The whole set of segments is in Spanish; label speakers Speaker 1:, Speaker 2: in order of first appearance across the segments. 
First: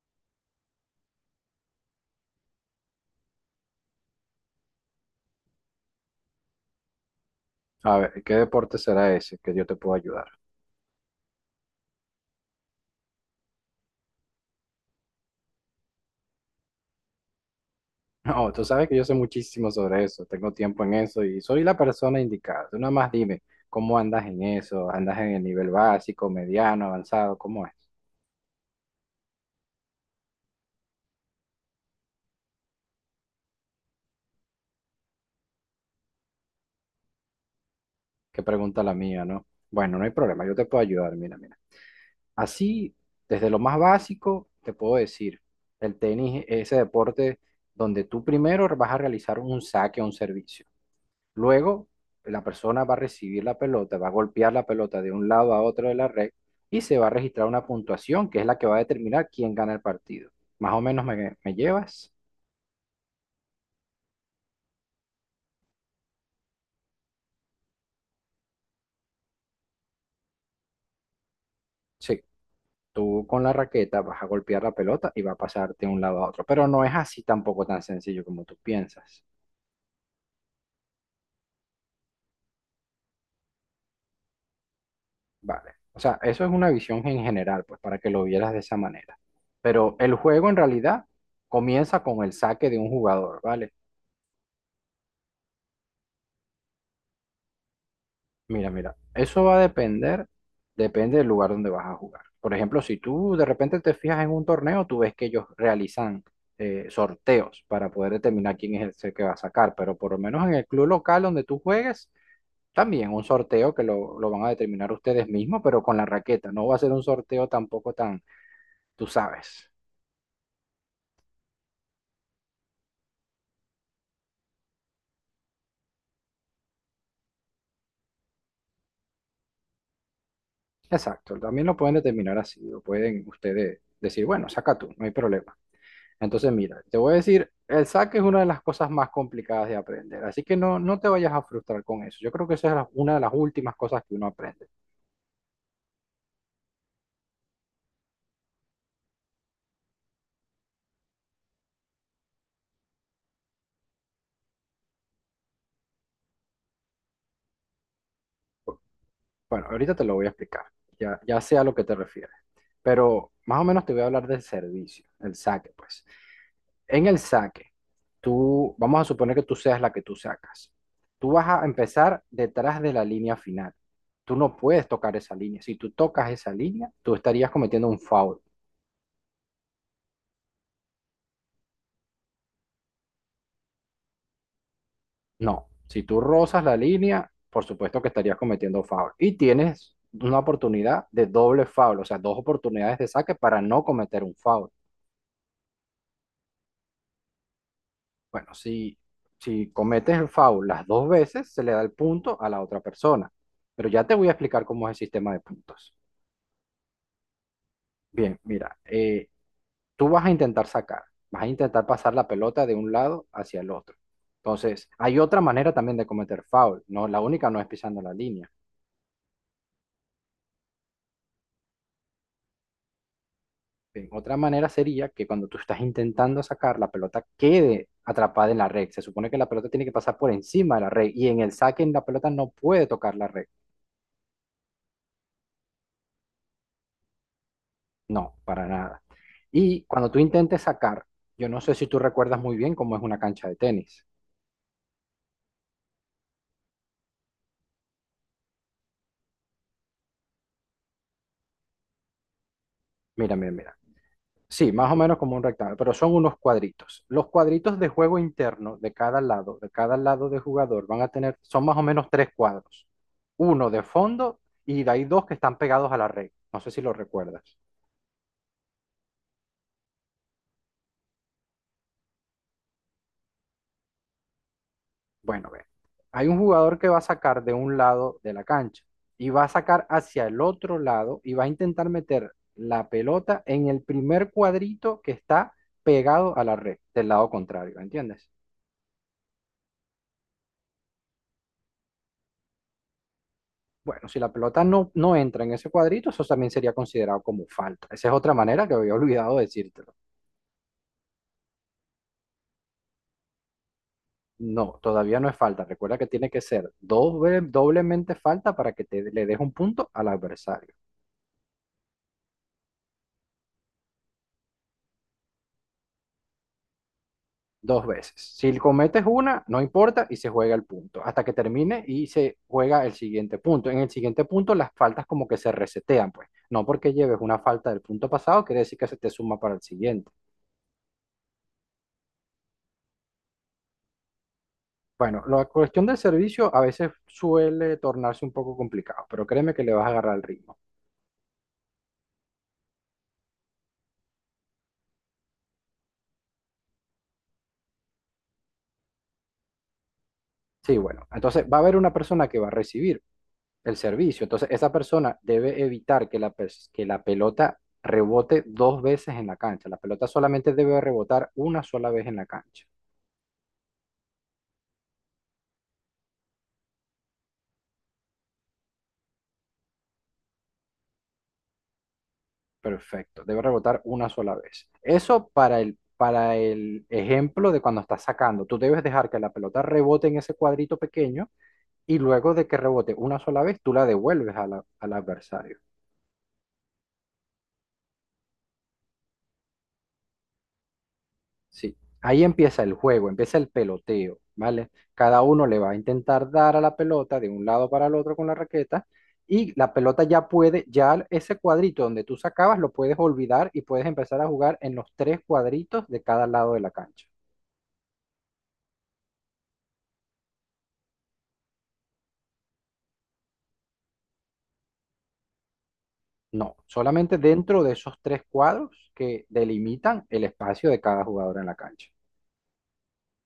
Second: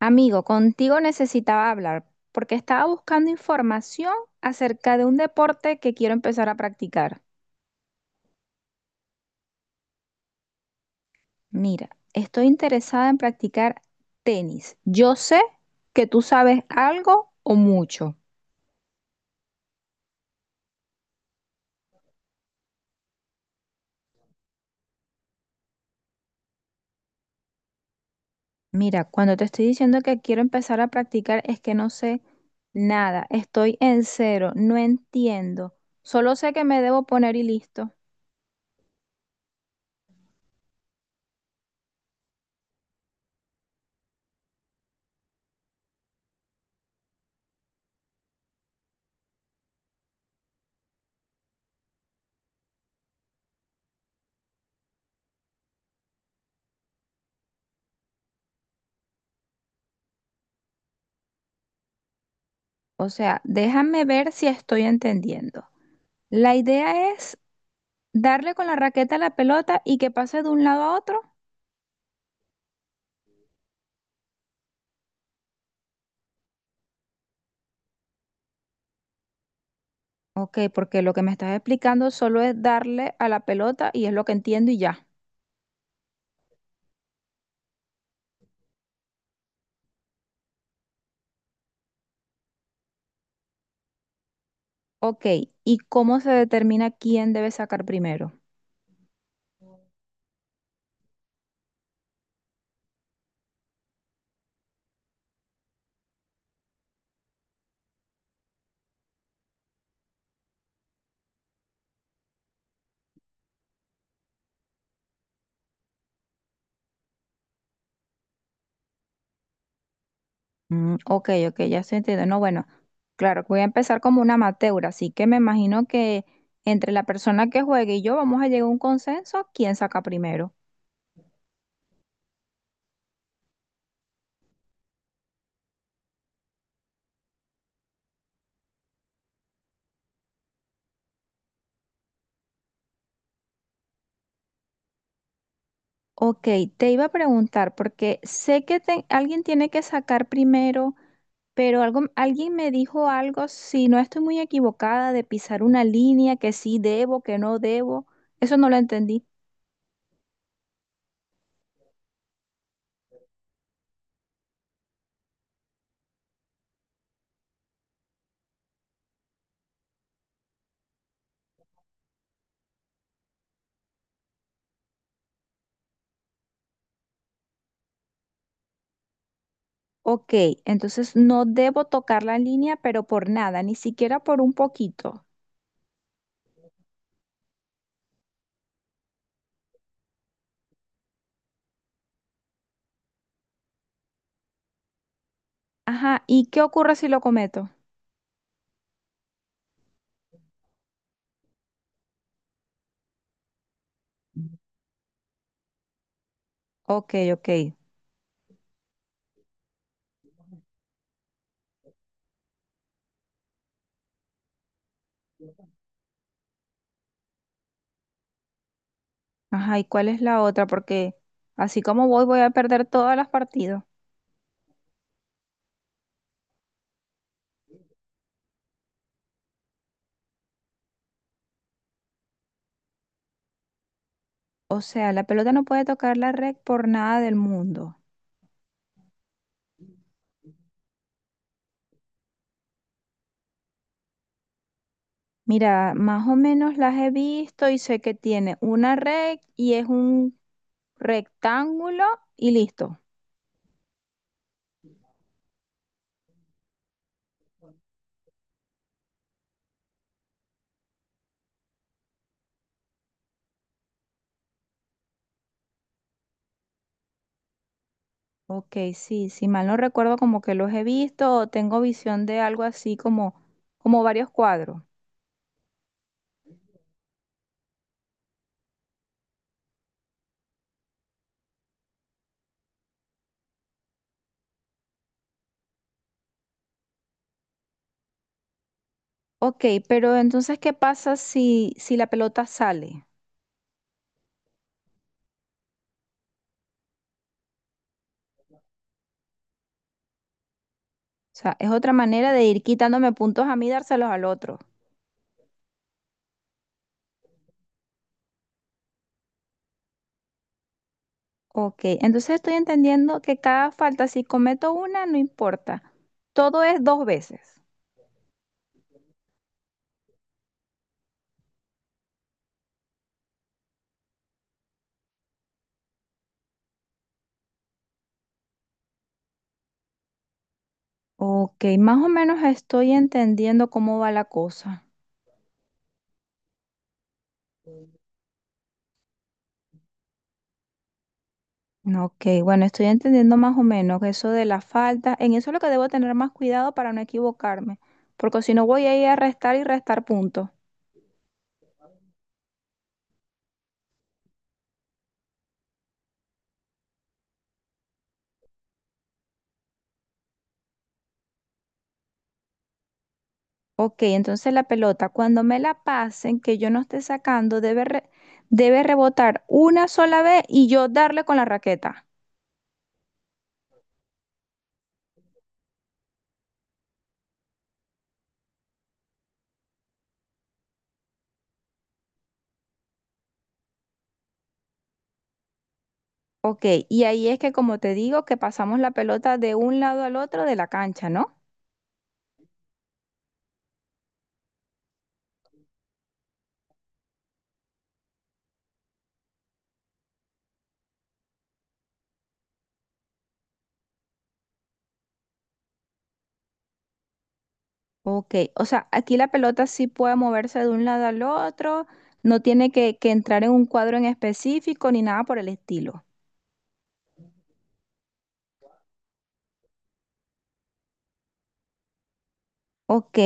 Speaker 1: Amigo, contigo necesitaba hablar porque estaba buscando información acerca de un deporte que quiero empezar a practicar.
Speaker 2: A ver, ¿qué deporte será ese que yo te puedo ayudar?
Speaker 1: Mira, estoy interesada en practicar tenis. Yo sé que tú sabes algo o mucho.
Speaker 2: No, tú sabes que yo sé muchísimo sobre eso, tengo tiempo en eso y soy la persona indicada. Tú nada más dime, ¿cómo andas en eso? ¿Andas en el nivel básico, mediano, avanzado? ¿Cómo es?
Speaker 1: Mira, cuando te estoy diciendo que quiero empezar a practicar es que no sé nada. Estoy en cero, no entiendo. Solo sé que me debo poner y listo.
Speaker 2: Qué pregunta la mía, ¿no? Bueno, no hay problema, yo te puedo ayudar, mira, mira. Así, desde lo más básico, te puedo decir, el tenis es ese deporte donde tú primero vas a realizar un saque o un servicio. Luego, la persona va a recibir la pelota, va a golpear la pelota de un lado a otro de la red y se va a registrar una puntuación que es la que va a determinar quién gana el partido. Más o menos me llevas.
Speaker 1: O sea, déjame ver si estoy entendiendo. La idea es darle con la raqueta a la pelota y que pase de un lado a otro.
Speaker 2: Sí, tú con la raqueta vas a golpear la pelota y va a pasarte de un lado a otro. Pero no es así tampoco tan sencillo como tú piensas.
Speaker 1: Ok, porque lo que me estás explicando solo es darle a la pelota y es lo que entiendo y ya.
Speaker 2: Vale. O sea, eso es una visión en general, pues para que lo vieras de esa manera. Pero el juego en realidad comienza con el saque de un jugador, ¿vale?
Speaker 1: Ok, ¿y cómo se determina quién debe sacar primero?
Speaker 2: Mira, mira, eso va a depender, depende del lugar donde vas a jugar. Por ejemplo, si tú de repente te fijas en un torneo, tú ves que ellos realizan sorteos para poder determinar quién es el que va a sacar, pero por lo menos en el club local donde tú juegues, también un sorteo que lo van a determinar ustedes mismos, pero con la raqueta. No va a ser un sorteo tampoco tan, tú sabes.
Speaker 1: Mm, ok, ok, ya estoy entendiendo. No, bueno, claro, voy a empezar como una amateur, así que me imagino que entre la persona que juegue y yo vamos a llegar a un consenso, quién saca primero.
Speaker 2: Exacto, también lo pueden determinar así, lo pueden ustedes decir, bueno, saca tú, no hay problema. Entonces, mira, te voy a decir, el saque es una de las cosas más complicadas de aprender, así que no, no te vayas a frustrar con eso. Yo creo que esa es una de las últimas cosas que uno aprende.
Speaker 1: Ok, te iba a preguntar, porque sé que alguien tiene que sacar primero. Pero alguien me dijo algo, si no estoy muy equivocada, de pisar una línea, que sí debo, que no debo. Eso no lo entendí.
Speaker 2: Bueno, ahorita te lo voy a explicar, ya, ya sé a lo que te refieres, pero más o menos te voy a hablar del servicio, el saque, pues. En el saque, vamos a suponer que tú seas la que tú sacas. Tú vas a empezar detrás de la línea final. Tú no puedes tocar esa línea. Si tú tocas esa línea, tú estarías cometiendo un foul.
Speaker 1: Ok, entonces no debo tocar la línea, pero por nada, ni siquiera por un poquito.
Speaker 2: No, si tú rozas la línea, por supuesto que estarías cometiendo foul. Y tienes una oportunidad de doble foul, o sea, dos oportunidades de saque para no cometer un foul.
Speaker 1: Ajá, ¿y qué ocurre si lo cometo?
Speaker 2: Bueno, si, si cometes el foul las dos veces, se le da el punto a la otra persona. Pero ya te voy a explicar cómo es el sistema de puntos.
Speaker 1: Ok, ok.
Speaker 2: Bien, mira, tú vas a intentar sacar, vas a intentar pasar la pelota de un lado hacia el otro. Entonces, hay otra manera también de cometer foul, no, la única no es pisando la línea.
Speaker 1: Ajá, ¿y cuál es la otra? Porque así como voy, voy a perder todas las partidas.
Speaker 2: Otra manera sería que cuando tú estás intentando sacar, la pelota quede atrapada en la red. Se supone que la pelota tiene que pasar por encima de la red y en el saque en la pelota no puede tocar la red.
Speaker 1: O sea, la pelota no puede tocar la red por nada del mundo.
Speaker 2: No, para nada. Y cuando tú intentes sacar, yo no sé si tú recuerdas muy bien cómo es una cancha de tenis.
Speaker 1: Mira, más o menos las he visto y sé que tiene una red y es un rectángulo y listo.
Speaker 2: Mira, mira, mira. Sí, más o menos como un rectángulo, pero son unos cuadritos. Los cuadritos de juego interno de cada lado, de cada lado de jugador, van a tener, son más o menos tres cuadros. Uno de fondo y de ahí dos que están pegados a la red. No sé si lo recuerdas.
Speaker 1: Ok, sí, si mal no recuerdo, como que los he visto o tengo visión de algo así como, como varios cuadros.
Speaker 2: Bueno, ve. Hay un jugador que va a sacar de un lado de la cancha y va a sacar hacia el otro lado y va a intentar meter la pelota en el primer cuadrito que está pegado a la red del lado contrario, ¿entiendes?
Speaker 1: Ok, pero entonces, ¿qué pasa si la pelota sale?
Speaker 2: Bueno, si la pelota no, no entra en ese cuadrito, eso también sería considerado como falta. Esa es otra manera que había olvidado decírtelo.
Speaker 1: O sea, es otra manera de ir quitándome puntos a mí y dárselos al otro.
Speaker 2: No, todavía no es falta. Recuerda que tiene que ser doblemente falta para que le des un punto al adversario.
Speaker 1: Ok, entonces estoy entendiendo que cada falta, si cometo una, no importa. Todo es dos veces.
Speaker 2: Dos veces. Si cometes una, no importa y se juega el punto. Hasta que termine y se juega el siguiente punto. En el siguiente punto, las faltas como que se resetean, pues. No porque lleves una falta del punto pasado, quiere decir que se te suma para el siguiente.
Speaker 1: Ok, más o menos estoy entendiendo cómo va la cosa.
Speaker 2: Bueno, la cuestión del servicio a veces suele tornarse un poco complicado, pero créeme que le vas a agarrar el ritmo.
Speaker 1: Ok, bueno, estoy entendiendo más o menos eso de la falta. En eso es lo que debo tener más cuidado para no equivocarme, porque si no voy a ir a restar y restar puntos.
Speaker 2: Sí, bueno, entonces va a haber una persona que va a recibir el servicio, entonces esa persona debe evitar que que la pelota rebote dos veces en la cancha. La pelota solamente debe rebotar una sola vez en la cancha.
Speaker 1: Ok, entonces la pelota, cuando me la pasen, que yo no esté sacando, debe rebotar una sola vez y yo darle con la raqueta.
Speaker 2: Perfecto, debe rebotar una sola vez. Eso para el ejemplo de cuando estás sacando, tú debes dejar que la pelota rebote en ese cuadrito pequeño y luego de que rebote una sola vez, tú la devuelves a al adversario.
Speaker 1: Ok, y ahí es que como te digo, que pasamos la pelota de un lado al otro de la cancha, ¿no?
Speaker 2: Sí. Ahí empieza el juego, empieza el peloteo, ¿vale? Cada uno le va a intentar dar a la pelota de un lado para el otro con la raqueta y la pelota ya puede, ya ese cuadrito donde tú sacabas lo puedes olvidar y puedes empezar a jugar en los tres cuadritos de cada lado de la cancha.
Speaker 1: Ok, o sea, aquí la pelota sí puede moverse de un lado al otro, no tiene que entrar en un cuadro en específico ni nada por el estilo.
Speaker 2: No, solamente dentro de esos tres cuadros que delimitan el espacio de cada jugador en la cancha.
Speaker 1: Ok,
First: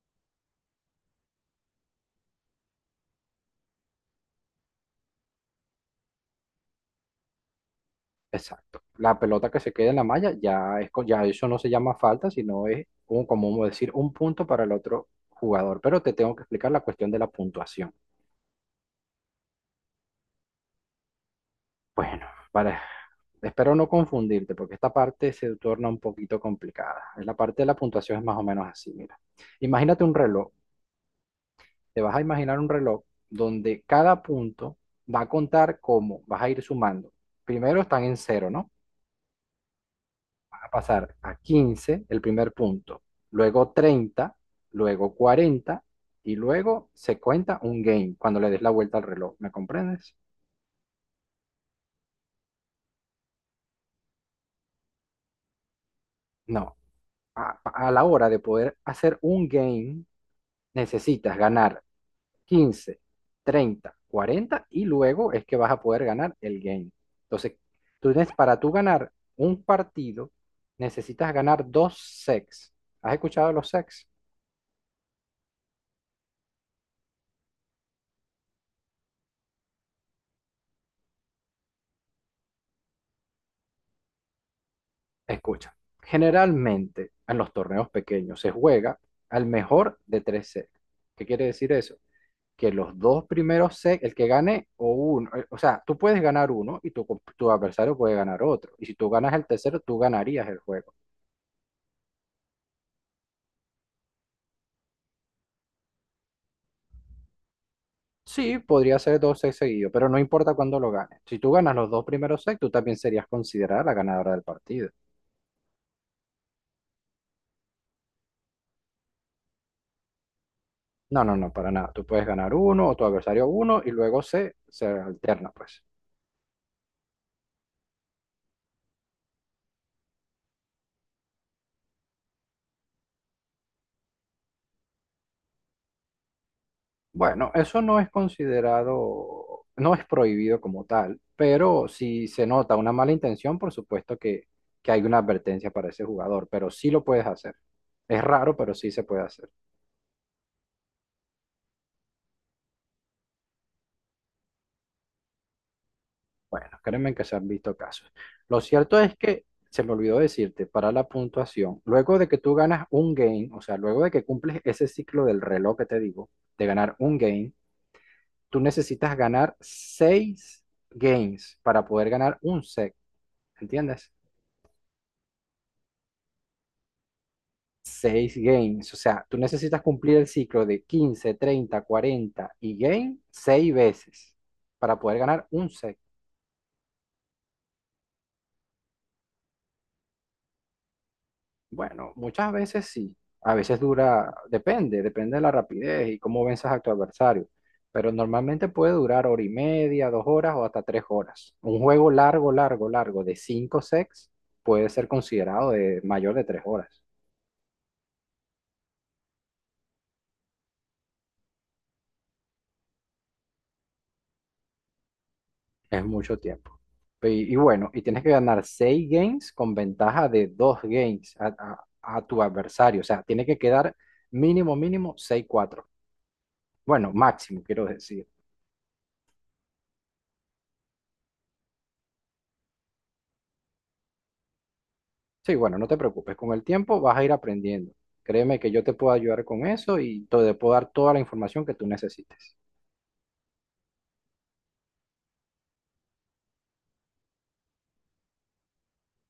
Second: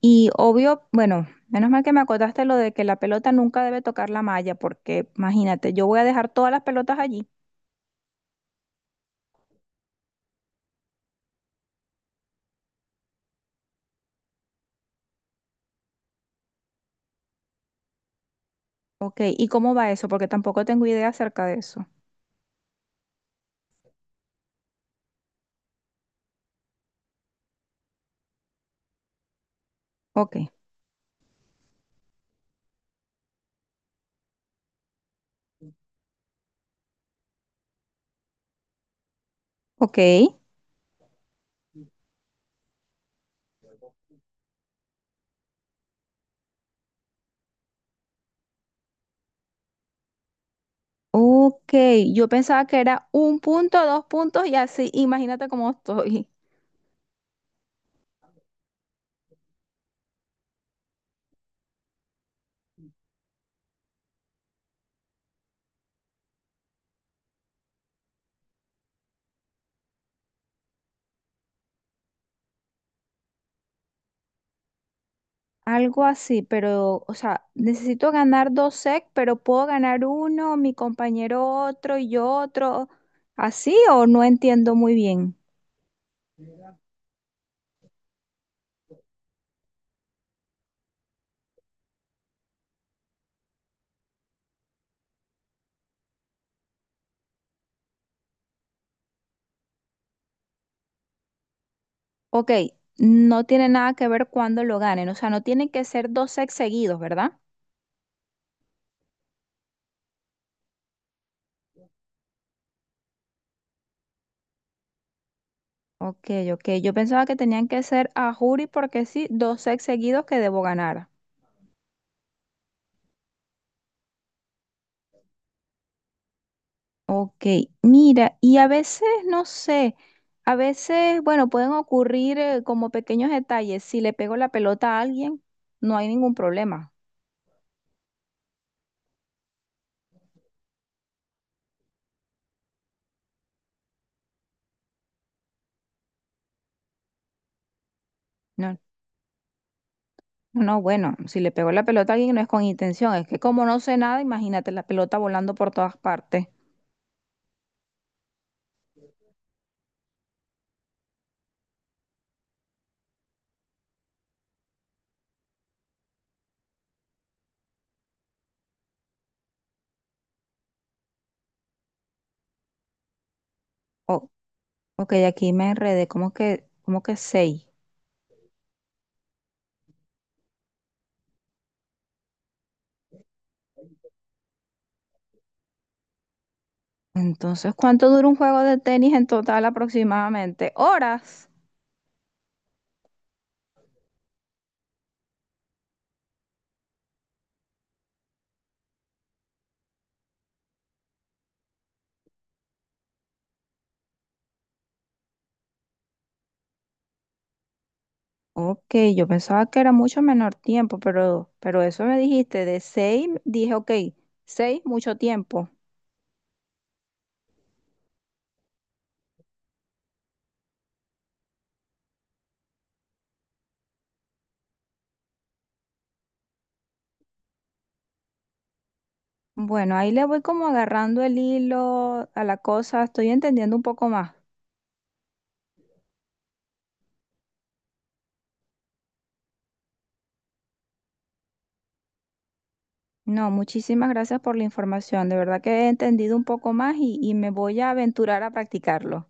Speaker 1: y obvio, bueno, menos mal que me acotaste lo de que la pelota nunca debe tocar la malla, porque imagínate, yo voy a dejar todas las pelotas allí.
Speaker 2: Exacto. La pelota que se queda en la malla ya eso no se llama falta, sino como vamos a decir un punto para el otro jugador. Pero te tengo que explicar la cuestión de la puntuación.
Speaker 1: Ok, ¿y cómo va eso? Porque tampoco tengo idea acerca de eso.
Speaker 2: Bueno, para, espero no confundirte porque esta parte se torna un poquito complicada. La parte de la puntuación es más o menos así, mira. Imagínate un
Speaker 1: Ok,
Speaker 2: reloj. Te vas a imaginar un reloj donde cada punto va a contar como vas a ir sumando. Primero están en cero, ¿no?
Speaker 1: ok,
Speaker 2: A pasar a 15 el primer punto, luego treinta, luego 40 y luego se cuenta un game cuando le des la vuelta al reloj. ¿Me comprendes?
Speaker 1: ok, yo pensaba que era un punto, dos puntos y así, imagínate cómo estoy.
Speaker 2: No. A, a la hora de poder hacer un game, necesitas ganar quince, treinta, 40 y luego es que vas a poder ganar el game. Entonces, tú tienes, para tú ganar un partido, necesitas ganar dos sets. ¿Has escuchado los sets?
Speaker 1: Algo así, pero, o sea, necesito ganar dos sec, pero puedo ganar uno, mi compañero otro y yo otro. ¿Así o no entiendo muy bien?
Speaker 2: Escucha, generalmente en los torneos pequeños se juega al mejor de tres sets. ¿Qué quiere decir eso? Que los dos primeros sets, el que gane o uno, o sea, tú puedes ganar uno y tu adversario puede ganar otro. Y si tú ganas el tercero, tú ganarías el juego.
Speaker 1: Ok, no tiene nada que ver cuándo lo ganen, o sea, no tienen que ser dos secs seguidos, ¿verdad?
Speaker 2: Sí, podría ser dos sets seguidos, pero no importa cuándo lo ganes. Si tú ganas los dos primeros sets, tú también serías considerada la ganadora del partido.
Speaker 1: Ok, ok, yo pensaba que tenían que ser a juri porque sí, dos secs seguidos que debo ganar.
Speaker 2: No, no, no, para nada. Tú puedes ganar uno o tu adversario uno y luego se, se alterna, pues.
Speaker 1: Ok, mira, y a veces, no sé, a veces, bueno, pueden ocurrir como pequeños detalles. Si le pego la pelota a alguien, no hay ningún problema.
Speaker 2: Bueno, eso no es considerado, no es prohibido como tal, pero si se nota una mala intención, por supuesto que, hay una advertencia para ese jugador, pero sí lo puedes hacer. Es raro, pero
Speaker 1: No,
Speaker 2: sí se puede hacer.
Speaker 1: no, bueno, si le pego la pelota a alguien no es con intención, es que como no sé nada, imagínate la pelota volando por todas partes.
Speaker 2: Bueno, créeme que se han visto casos. Lo cierto es que, se me olvidó decirte, para la puntuación, luego de que tú ganas un game, o sea, luego de que cumples ese ciclo del reloj que te digo, de ganar un game, tú necesitas ganar seis games para poder ganar un set, ¿entiendes?
Speaker 1: Oh, ok, aquí me enredé, como que seis.
Speaker 2: Seis games. O sea, tú necesitas cumplir el ciclo de 15, 30, 40 y game seis veces para poder ganar un set.
Speaker 1: Entonces, ¿cuánto dura un juego de tenis en total aproximadamente? Horas.
Speaker 2: Bueno, muchas veces sí. A veces dura, depende, depende de la rapidez y cómo venzas a tu adversario. Pero normalmente puede durar hora y media, 2 horas o hasta 3 horas. Un juego largo, largo, largo de cinco sets puede ser considerado de mayor de 3 horas.
Speaker 1: Ok, yo pensaba que era mucho menor tiempo, pero eso me dijiste, de seis, dije, ok, seis, mucho tiempo.
Speaker 2: Es mucho tiempo. Y bueno, y tienes que ganar seis games con ventaja de dos games a, a tu adversario. O sea, tiene que quedar mínimo, mínimo 6-4. Bueno, máximo, quiero decir.
Speaker 1: Bueno, ahí le voy como agarrando el hilo a la cosa, estoy entendiendo un poco más.
Speaker 2: Sí, bueno, no te preocupes. Con el tiempo vas a ir aprendiendo. Créeme que yo te puedo ayudar con eso y te puedo dar toda la información que tú necesites.
Speaker 1: No, muchísimas gracias por la información, de verdad que he entendido un poco más y me voy a aventurar a practicarlo.